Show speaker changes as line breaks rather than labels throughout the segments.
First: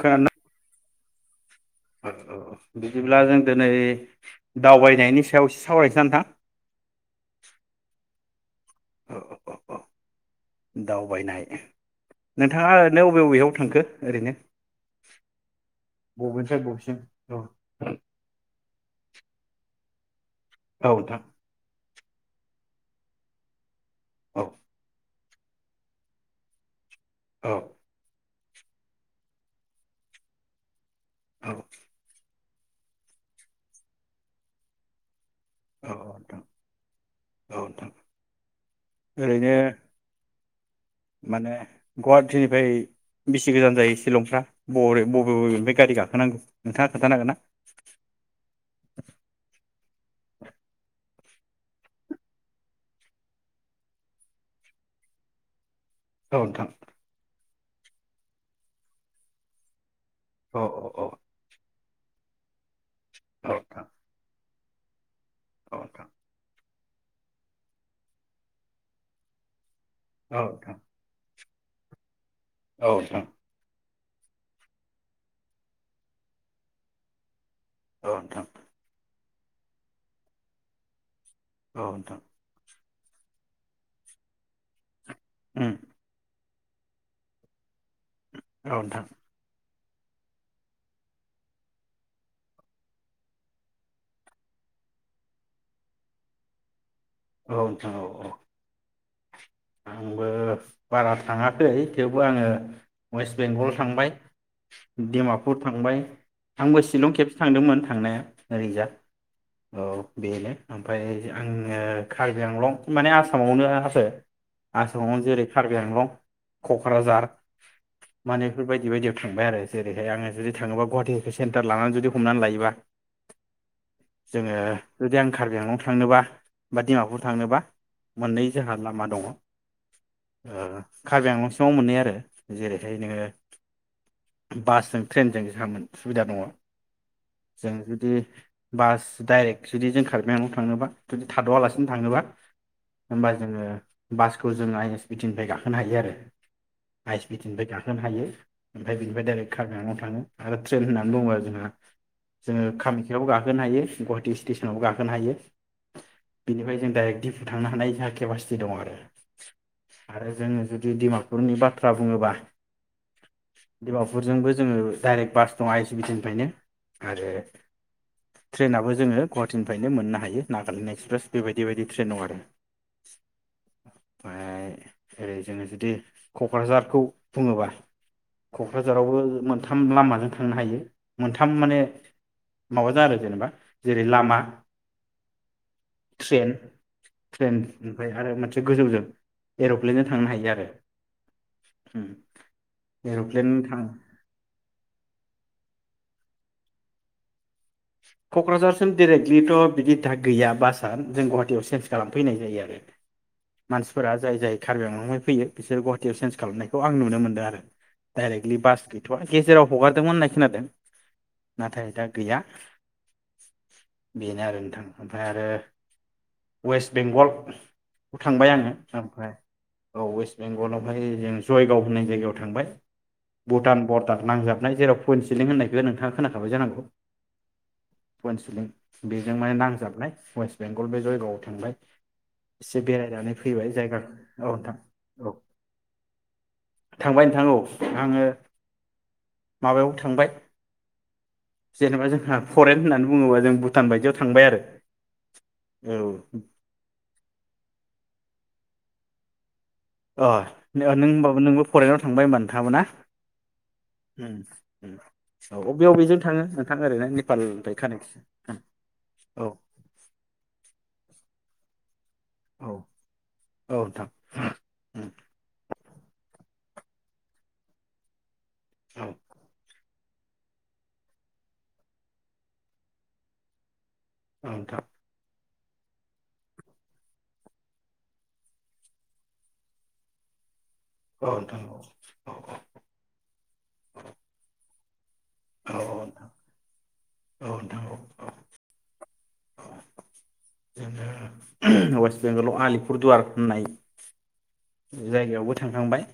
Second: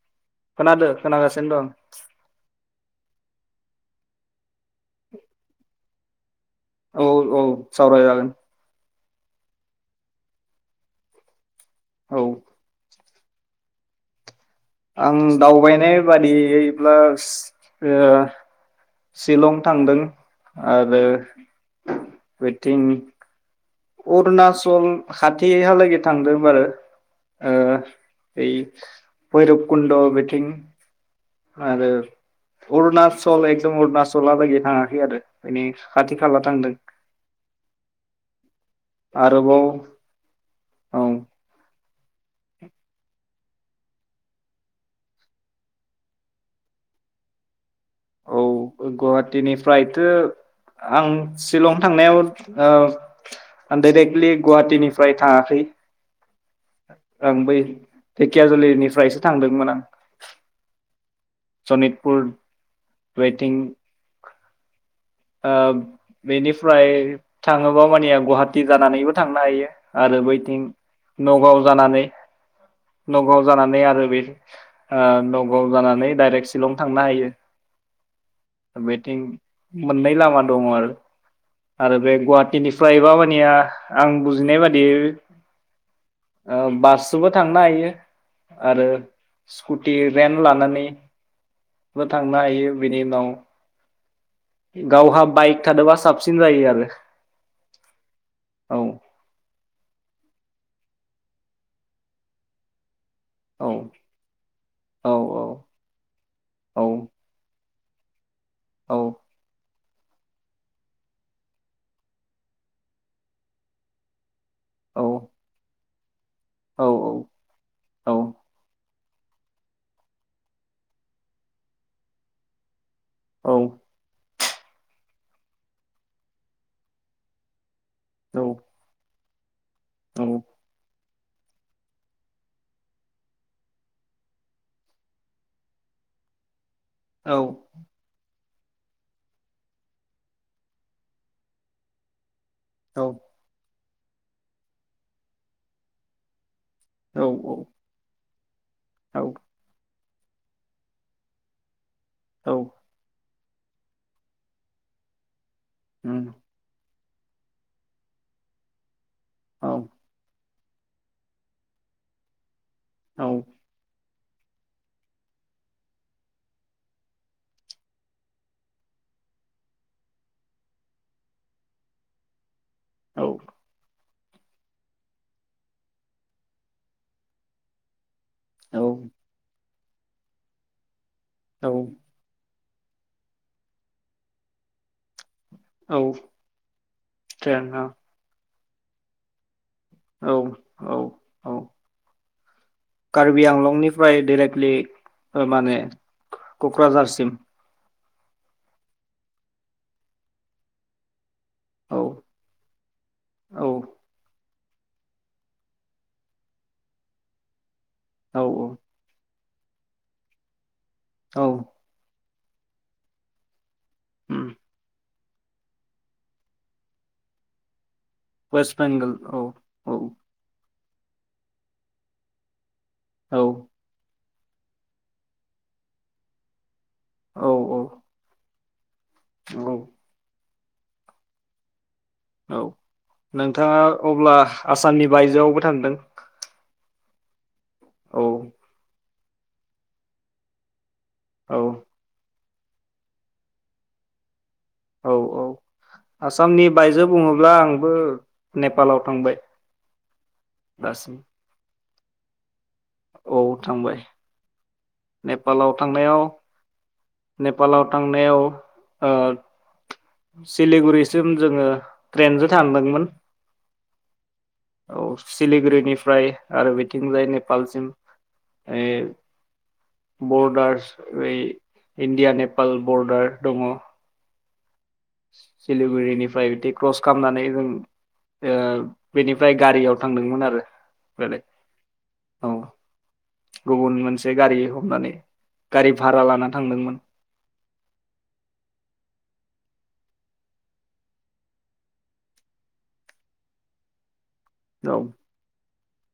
खोनादोना?
खोनादो खोनागासिनो दं।
औ औ बिदिब्ला जों दिनै दावबायनायनि सायाव एसे सावरायनोसै नोंथां?
औ औ सावराय जागोन।
[unintelligible] दावबायनाय
औ
नोंथाङा नो अबे अबेयाव थांखो ओरैनो?
आं दावबायनाय
बबेनिफ्राय
बादियैब्ला
बबेसिम? औ
ओ शिलं थांदों।
औ
आरो
नोंथां
बैथिं
औ
अरुणाचल खाथिहालागै थांदों बारो
औ
ओ ओय भैरबकुण्ड बेथिं
औ
आरो अरुणाचल एकदम अरुणाचलहालागै थाङाखै आरो बेनि
औ
खाथि
नोंथां
खाला थांदों।
औ नोंथां ओरैनो
आरोबाव औ
माने गुवाहाटिनिफ्राय बेसे गोजान जायो शिलंफ्रा ब-बबे बबेनिफ्राय गारि गाखोनांगौ नोंथाङा खोन्थानो हांगोन ना?
औ गुवाहाटिनिफ्रायथो आं शिलं थांनायाव ओ आं डाइरेक्टलि गुवाहाटिनिफ्राय थाङाखै
औ नों
बै धेकियाजुलि निफ्रायसो थांदोंमोन आं
औ औ औ
सनितपुर
औ
बैथिं
नोंथां
आ
औ
बेनिफ फ्राय थाङोबा मानिया गुवाहाटि जानानैबो थांनो हायो। आरो बैथिं
नोंथां
नगाव जानानै
औ नोंथां
नगाव जानानै आरो बैफो ओ नगाव जानानै डाइरेक्ट शिलं थांनो हायो।
औ नोंथां औ नोंथां
बेथिं मोननै लामा दङ आरो।
औ
आरो बे
नोंथां
गुवाहाटिनि फ्राय मा बा निया आं बुजिनाय बादि
ओं
औ बाससोबो थांनो हायो
औ
आरो
नोंथां
स स्कुटि रेन्ट लानानै बो थांनो हायो बेनि उनाव गावहा बाइक थादोबा साबसिन जायो आरो
औ नोंथां औ औ आंबो बारा थाङाखै थेवबो आङो वेस्ट बेंगल थांबाय
औ
दिमापुर थांबाय
औ
आंबो सिलं खेबसे थांदोंमोन। थांनाया नैरोजा
औ
औ बेयो ओमफ्राय आंङो कार्बि आंलं माने आसामावनो आरो आसामावनो जेरै कार्बि आंलं
औ
कक्राझार
औ
माने बेफोर बायदि बायदिया थांबाय आरो जेरैहाय आङो जुदि थाङोबा गुवाहाटिनिफ्राय सेन्टार लानानै जुदि हमनानै लायोबा
औ
जोङो जुदि आं कार्बि आंलं थांनोबा बा डिमापुर थांनोबा मोननै
औ
जोंहा लामा दङ। ओ कार्बि आंलं सोआव मोनहैयो आरो जेरैहाय नोङो बासजों ट्रेनजों जों सुबिदा दङ जों जुदि बास डाइरेक्ट जुदि जों कार्बि आंलं थांनोबा जुदि थादआलासिनो थाङोबा होम्बा जोङो बासखौ जों आइ एस बि टि निफ्राय गाखोनो हायो आरो आइ एस भि ति
औ
निफ्राय गाखोनो हायो ओमफ्राय
औ
बिनिफ्राय डाइरेक कार्बिआंलं थांङो आरो ट्रेन होनना बुङोबा आरो जोंहा
औ
जोङो खामखायाव गा गाखोनो हायो गुवाहाटि स्टेसनावबो गाखोनो हायो
उम
बिनिफ्राय जों डायरेक दि थांनो हानाय जोहा केपासिटि दं आरो
औ
आरो जोङो जुदि दिमापुरनि बाथ्रा बुङोबा
औ
गपुरजोंबो जोङो डाइरेक्ट बास दं आइ सि बि टि निफ्रायनो आरो ट्रेनाबो जोङो गुवाहाटिनिफ्रायनो मोननो हायो नागालेण्ड एक्सप्रेस बेबायदि बायदि ट्रेन दं आरो
औ
ओमफ्राय ओरै जोङो जुदि कक्राझारखौ बुङोबा
औ
कक्राझारावबो मोनथाम लामानि जों थांनो हायो मोनथाम
औ
माने माबाजों आरो जेनेबा जेरै लामा
औ
ट्रेन [unintelligible]
ट्रेना
ओमफाय आरो मो एसे गोजौजों। एरप्लेनजों थांनो
औ
हायो आरो।
औ औ कार्बि
एर'प्लेन थां
आंलंनिफ्राय डिरेक्टलि माने। कक्राझारसिम।
कक्राझारसिम डिरेक्टलिथ बिदि दा गैया बासआ जों ग चन्स
औ
खालाम फैनाय जायो आरो
औ
मानसिफोरा जाय जाय। कारबि आंआवहाय फैयो बिसोर गुवाहाटियाव चेन्ज खालामनायखौ आं नुनो मोनदों आरो‌।
औ
डायरेक्टलि बास गैथ‌आ। गेजेराव हगारदोंमोन होननाय खोनादों।
औ
नाथाय दा। गैया। बेनो
उम
आरो नोंथां। आरो वेस्ट बेंगल। खौ थांबाय आङो
वेस्ट बेंगल
ओमफ्राय
औ
औ वेस्ट बेंगलाव। ओमफ्राय जों जयगाव होननाय जायगायाव थांबाय।
औ
भुटान बरदार। नांजाबनाय जेराव पइन्ट सिलिं होननायखौ नोंथाङा खोनाखाबाय जानांगौ।
औ औ
पन्सलिं। बेजों माने नांजाबनाय वेस्ट। बेंगल बे जयगायाआव थांबाय।
औ
एसे बेरायनानै फैबाय
नोंथाङा
जायगा
अब्ला
औ नोंथां
आसामनि
औ
बायजोआवबो थांदों।
थांबाय नोंथां औ।
औ
आङो। माबायाव थांबाय।
औ
जेनेबा जोंहा। फरेन होननानै बुङोबा जों भुटान बायदियाव थांबाय आरो।
औ औ आसामनि बायजो बुङोब्ला आंबो। नेपालाव थांबाय।
अ नो नों
दासिम
होनबाबा नोंबो। फरेनाव थांबाय थाबोना
औ थांबाय
ओम। ओम औ
नेपालाव
अबे अबेजों
थांनायाव
थाङो नोंथां ओरैनो नेपालनिफ्राय
नेपालाव थांनायाव
कानेक्सन
ओ
औ।
सिलिगुरिसिम जोङो ट्रेनजों
औ
थांदोंमोन
औ नोंथां
औ
उम
सिलिगुरिनि फ्राय आरो बिथिंजाय नेपालसिम ओ
औ
बरडारस यै इण्डिया नेपाल बर्डार दङ
औ नोंथां
सिलिगुरिनिफ्राय बिदि क्रस खालामनानै जों ओ बेनिफ्राय गारियाव थांदोंमोन आरो
औ
बेलेग
नोंथां औ
औ गुबुन मोनसे गारि ह हमनानै
औ
गारि भारा
नोंथां
लाना थांदोंमोन।
औ नोंथां औ औ वेस्ट बेंगलाव आलिपुर दुवार होननाय
औ
जायगायावबो था थांखांबाय।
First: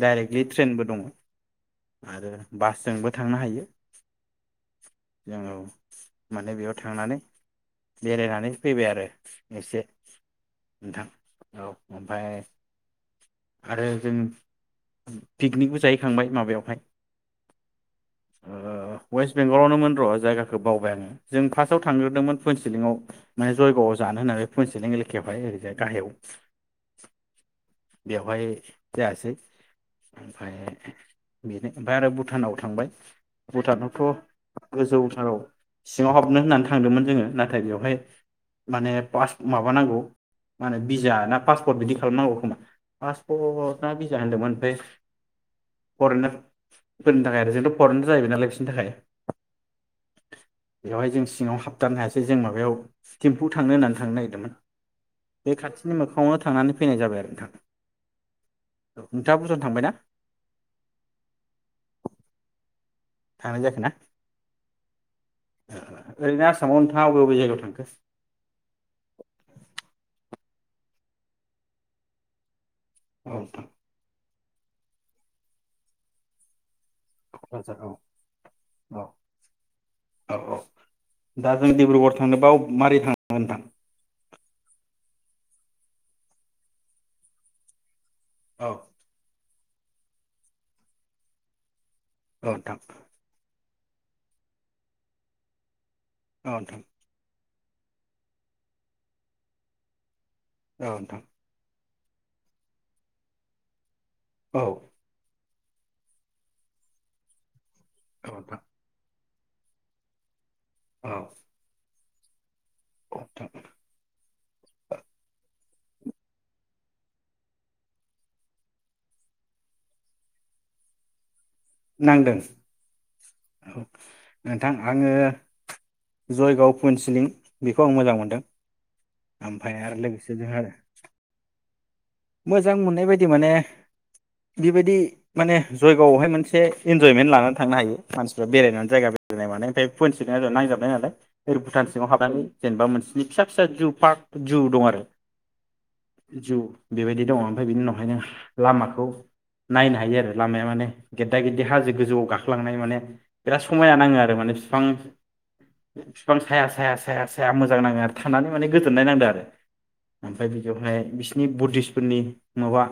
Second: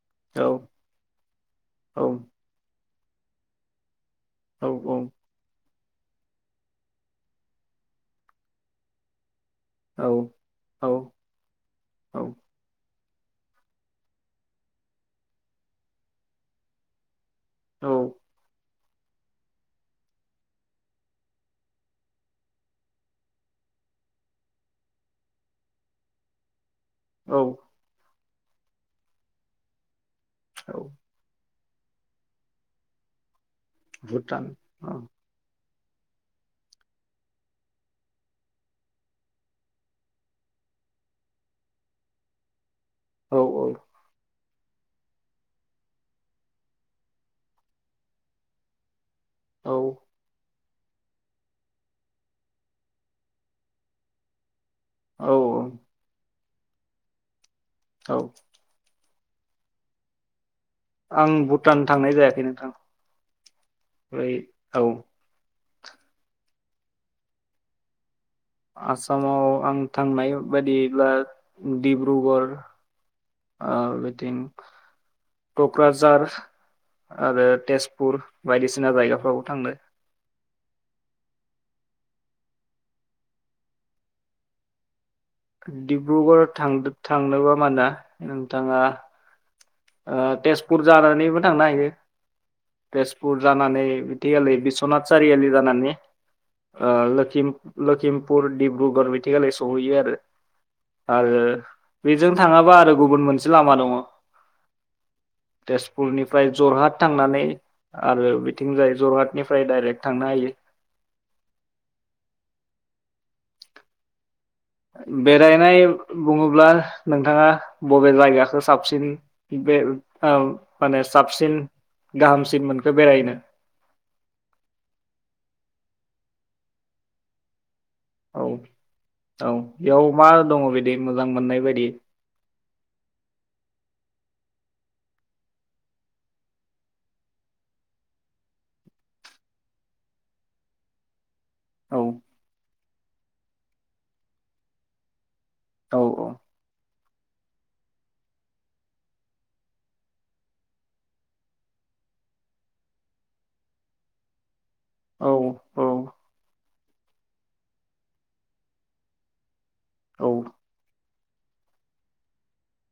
डाइरेक्टलि
औ
ट्रेनबो दङ
औ
आरो बासजोंबो थांनो हायो।
औ औ
जोङो औ माने बेयाव थांनानै बेरायनानै फैबाय आरो एसे
औ औ
नोंथां औ ओमफाय
औ
आरो जों पिकनिकबो जाहैखांबाय माबायाव हाय
औ
अवेस्ट बेंगलावनोमोन रजायगाखौ बावबाय आङो जों फास्टआव थांग्रोदोंमोन पनसिलिंआव माने जयगावआव जानो होननानै पनसिलिं एलेकायावहाय ओरैजाय गाहायाव
औ
बेवहाय जायासै ओमफाय
औ
बिनि ओमफाय आरो भुटानाव थांबाय भुटानावथ
भुटान औ
गोजौथाराव सिङाव हाबनो होननानै थांदोंमोन जोङो नाथाय बेवहाय माने पास माबानांगौ माने बिजा ना पासपट बिदि खालामनांगौ खोमा
औ औ
पासपट ना बिजा होनदोंमोन ओमफ्राय फरेनार फोरनि थाखाय आरो जोंथ फरेनार जाहैबाय नालाय बिसोरनि थाखाय
औ
बेवहाय जों सिङाव हाबथारनो हायासै जों माबायाव थिम्फु थांनो होननानै थांनो नागिरदोंमोन। बे
औ
खाथिनि मोखाङावनो था थांनानै फैनाय जाबाय आरो नोंथां।
औ
औ नोंथाङा भुटान थांबाय ना?
आं भुटान थांनाय जायाखै नोंथां।
थांनाय जाखो ना
बेै औ
ओरैनो आसामाव नोंथाङा अबे अबे जायगायाव थांखो?
आसामाव आं थांनाय बायदियैब्ला डिब्रुगर
औ नोंथां
ओ बेथिं कक्राझार आरो
क'क्राझार औ
तेजपुर बायदिसिना
औ
जायगाफ्रावबो थांदो।
औ औ दा जों डिब्रुगर थांनोबाव मारै थाङो नोंथां?
डिब्रुगर थांदो थांनोबा ना?
औ
नोंथाङा ओ तेजपुर जानानैबो थांनो हायो।
नोंथां
तेजपुर जानानै बिदियालै बिस्वनाथ सारिआलि जानानै
औ नोंथां
ओ लोखिम लोखिमपुर, डिब्रुगर बिथिखालि सहैयो आरो।
औ नोंथां
आरो बेजों थाङाबा आरो गुबुन मोनसे लामा दङ।
औ
तेजपुरनिफ्राय जरहाट थांनानै आरो
औ नोंथां
बिथिंजाय जरहाट निफ्राय डाइरेक्ट थांनो हायो।
औ औ नोंथां
बेरायनाय बुङोब्ला नोंथाङा बबे जायगाखौ साबसिन बे ओ माने साबसिन
नांदों
गाहामसिन मोनखो बेरायनो?
औ नोंथां आङो जयगावफुनसिलिं बे
औ औ
आरो
बेयाव मा
लोगोसे जोंहा
दङ बिदि मोजां मोननाय बायदि?
मोजां मोननाय बायदि माने बेबायदि माने जयगआवहाय मोनसे इन्जयमेन्ट लानानै थांनो हायो मानसिफ्रा बेरायनानै जायगा बेरायनाय मानाय ओमफ्राय [unintelligible] नांजाबनाय नालाय। ओरै भुटान
औ
सिङाव हाबनानै जेनेबा मोनसेनि फिसा फिसा जु पार्क जु दं आरो।
औ
जु बेबायदि दङ ओमफ्राय बिनि उनावहाय नों लामाखौ नायनो हायो आरो लामाया माने गेददा गेददि हाजो गोजौआव गाखोलांनाय माने बिराद समायना नाङो आरो माने [unintelligible]
औ औ
बिफां साया साया साया साया मोजां नाङो आरो थानानै माने गोजोननाय नांदों आरो। ओमफ्राय बिदियावहाय बिसिनि बुद्धिस मानसिफोरनि माबा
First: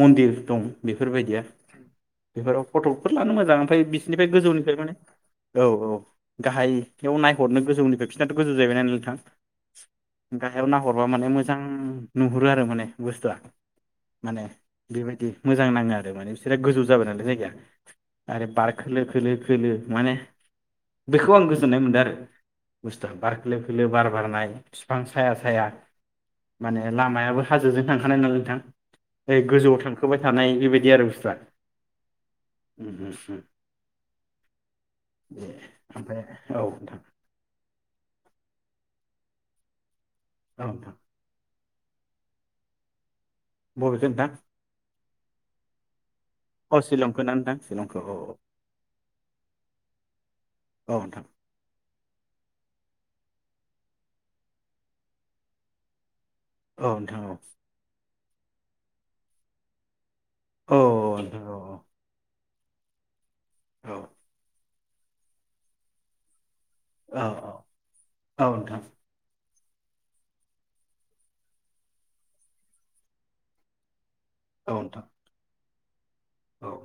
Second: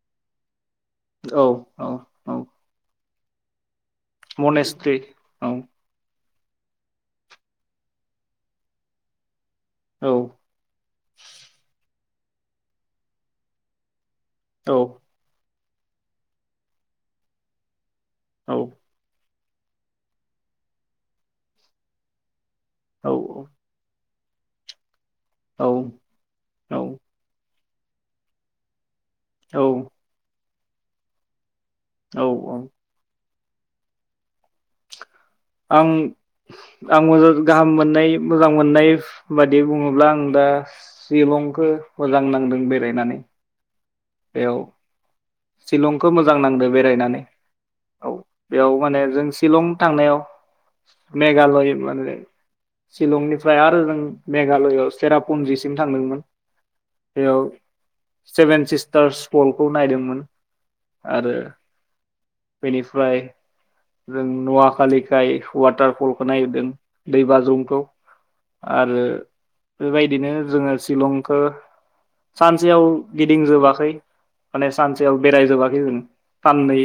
मन्दिर दं बेफोरबायदिया
औ औ औ
बेफोराव फथकफोर लानो मोजां ओमफ्राय बि निफ्राय गोजौनिफ्राय माने
मनेस्ट्रि
औ औ गाहाय बेयाव नायहरनो गोजौनिफ्राय बिसोरनाथ गोजौ जाहैबाय नालाय नोंथां
औ
गाहायाव नाहरबा माने मोजां नुहुरो आरो माने बुसथुआ माने
औ
बेबायदि मोजां नाङो आरो माने बिसोरहा गोजौ जाबाय नालाय जायगाया। आरो
औ
बार खोलो खोलो खोलो माने बेखौ आं गोजोननाय मोनदों आरो। बुसथुवा बार खोलो खोलो बार बारनाय बिफां साया साया
औ
माने
औ
लामायाबो हाजोजों थांखानाय नालाय नोंथां गोजौआव थांखोबाय थानाय बेबायदि आरो बुसथुवा
औ औ
उम हुम हु
आं
दे ओमफ्राय औ नोंथां
आं मोजाज गाहाम मोननाय मोजां मोननाय फ बायदि बुङो ब्ला आं दा
औ नोंथां
सिलंखो मोजां नांदों बेरायनानै
बबेखो नोंथां?
सिलं खो मोजां नांदो
औ
बेरायनानै
शिलंखौ ना नोंथां शिलंखौ
औ बेयाव माने जों सिलं थांनायाव
औ
मेघालय माने सिलंनिफ्राय आरो जों मेघालयआव सेरापुन्जिसिम थांदोंमोन
औ नोंथां औ
बेयाव सेभेन सिस्टार्स स्फलखौ नायदोंमोन।
औ
आरो
नोंथां औ
बेनिफ्राय जों नुवाख फालिखाय वाटारफलखौ नायहैदो दै
औ
बाज्रुमखौ
औ नोंथां औ नोंथां औ नोंथां
आरो बेबायदिनो जोङो सिलंखो सानसेयाव गिदिंजोबाखै। माने
औ नोंथां।
सानसेयाव बेरायजोबाखै जोङो
औ
साननै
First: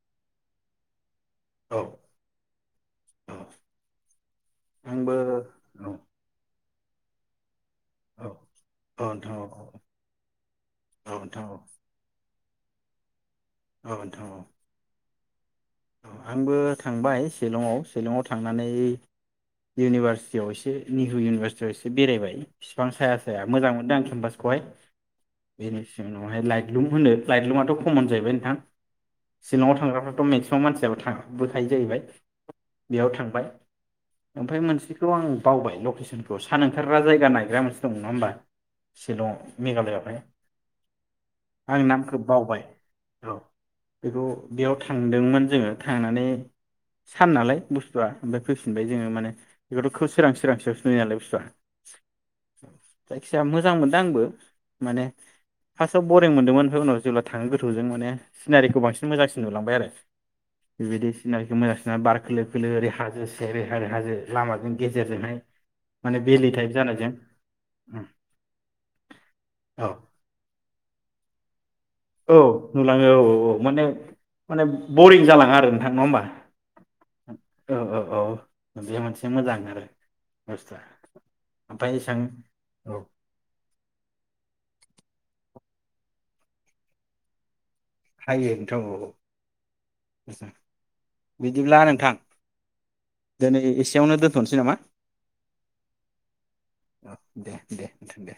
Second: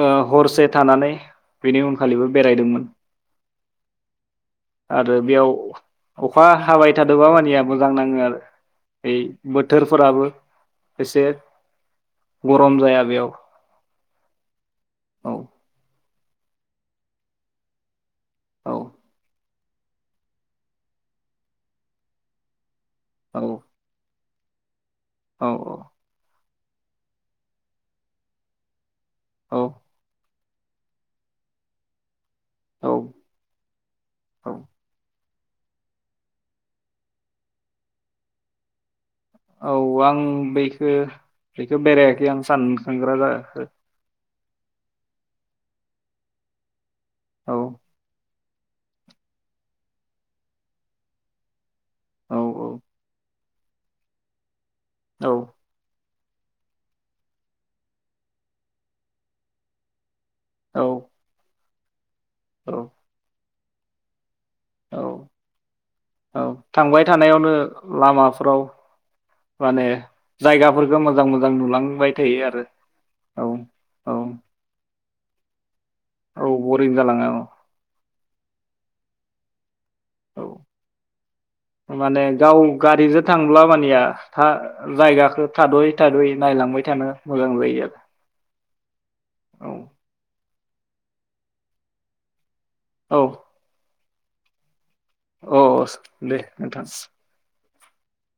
ओ हरसे थानानै बेनि उनखालिबो बेरायदोंमोन आरो
आंबो औ
बेयाव
औ
अखा हाबाय थादोबा मानिया मोजां नाङो आरो
औ
ओइ
नोंथां औ औ
बोथोरफोराबो
औ
एसे
नोंथां औ।
गरम जाया बेयाव
औ नोंथां औ।
औ
आंबो थांबाय सिलंआव सिलंआव थांनानै
औ
इउनिभारसिटियाव एसे निहु इउनिभारसिटियाव एसे बेरायबाय। बिफां साया
औ
साया मोजां मोनदों आं केम्पास खौहाय।
औ
बेनि [unintelligible] उनावहाय लाइट लुम होनो लाइतलुुमाथ खमन जाहैबाय नोंथां।
औ
सिलंआव थांग्राफ्राथ मेक मानसियाबो था बोखायो जाहैबाय।
औ
बेयाव थांबाय
औ
ओमफ्राय मोनसेखौ आं बावबाय लकेसनखौ सान ओंखारग्रा जायगा नायग्रा मोनसे दं नङा होमबा। शिलंआव
औ
मेघालयआवहाय
आं बेखो बेखो
आं नामखौ
बेरायाखै आं
बावबाय
सान सांग्रा
औ
जागाखो
बेखौ बेयाव थांदोंमोन। जोङो थांनानै सान
औ
नालाय बुस्थुआ ओमफाय फैफिनबाय जोङो माने बेखौथ सोरां सोरांसेयावसो नुयो नालाय बुस्थुआ
औ
जाय जाया मोजां मोनदों आंबो। माने
औ
फासाव बरिं मोन्दोंमोन ओमफाय उनाव जेब्ला थाङो गोथौजों माने सिनारिखौ बांसिन मोजांसिन नुलांबाय आरो।
औ
बेबायदि सिनारिखो मोजांसि बार खोलो खोलो
औ
ओरै हाजो [unintelligible] हानो हाजो लामाजों
औ
गेजेरजोंहाय माने
औ
भेलि टाइप
थांबाय
जानायजों
थानायावनो लामाफ्राव माने
औ
जायगाफोरखौ मोजां मोजां नुलां
औ नुलाङो औ औ औ माने
औ
माने बरिं जालाङा आरो नोंथां नङा होमबा
औ बरिं जालाङा।
बेयो मोनसे मोजां आरो बुस्थुआ ओमफ्राय
औ
एसां
माने गाव
औ
गारिजो थांब्ला मानिया हा जायगा थादयै थादयै नायलांबाय थानो मोजां जायो आरो
हायो नोंथां औ मोजां। बिदिब्ला नोंथां दोनै इसे याव दोन्थनोसै नामा
अस दे नोंथां।
औ दे दे नोथां दे।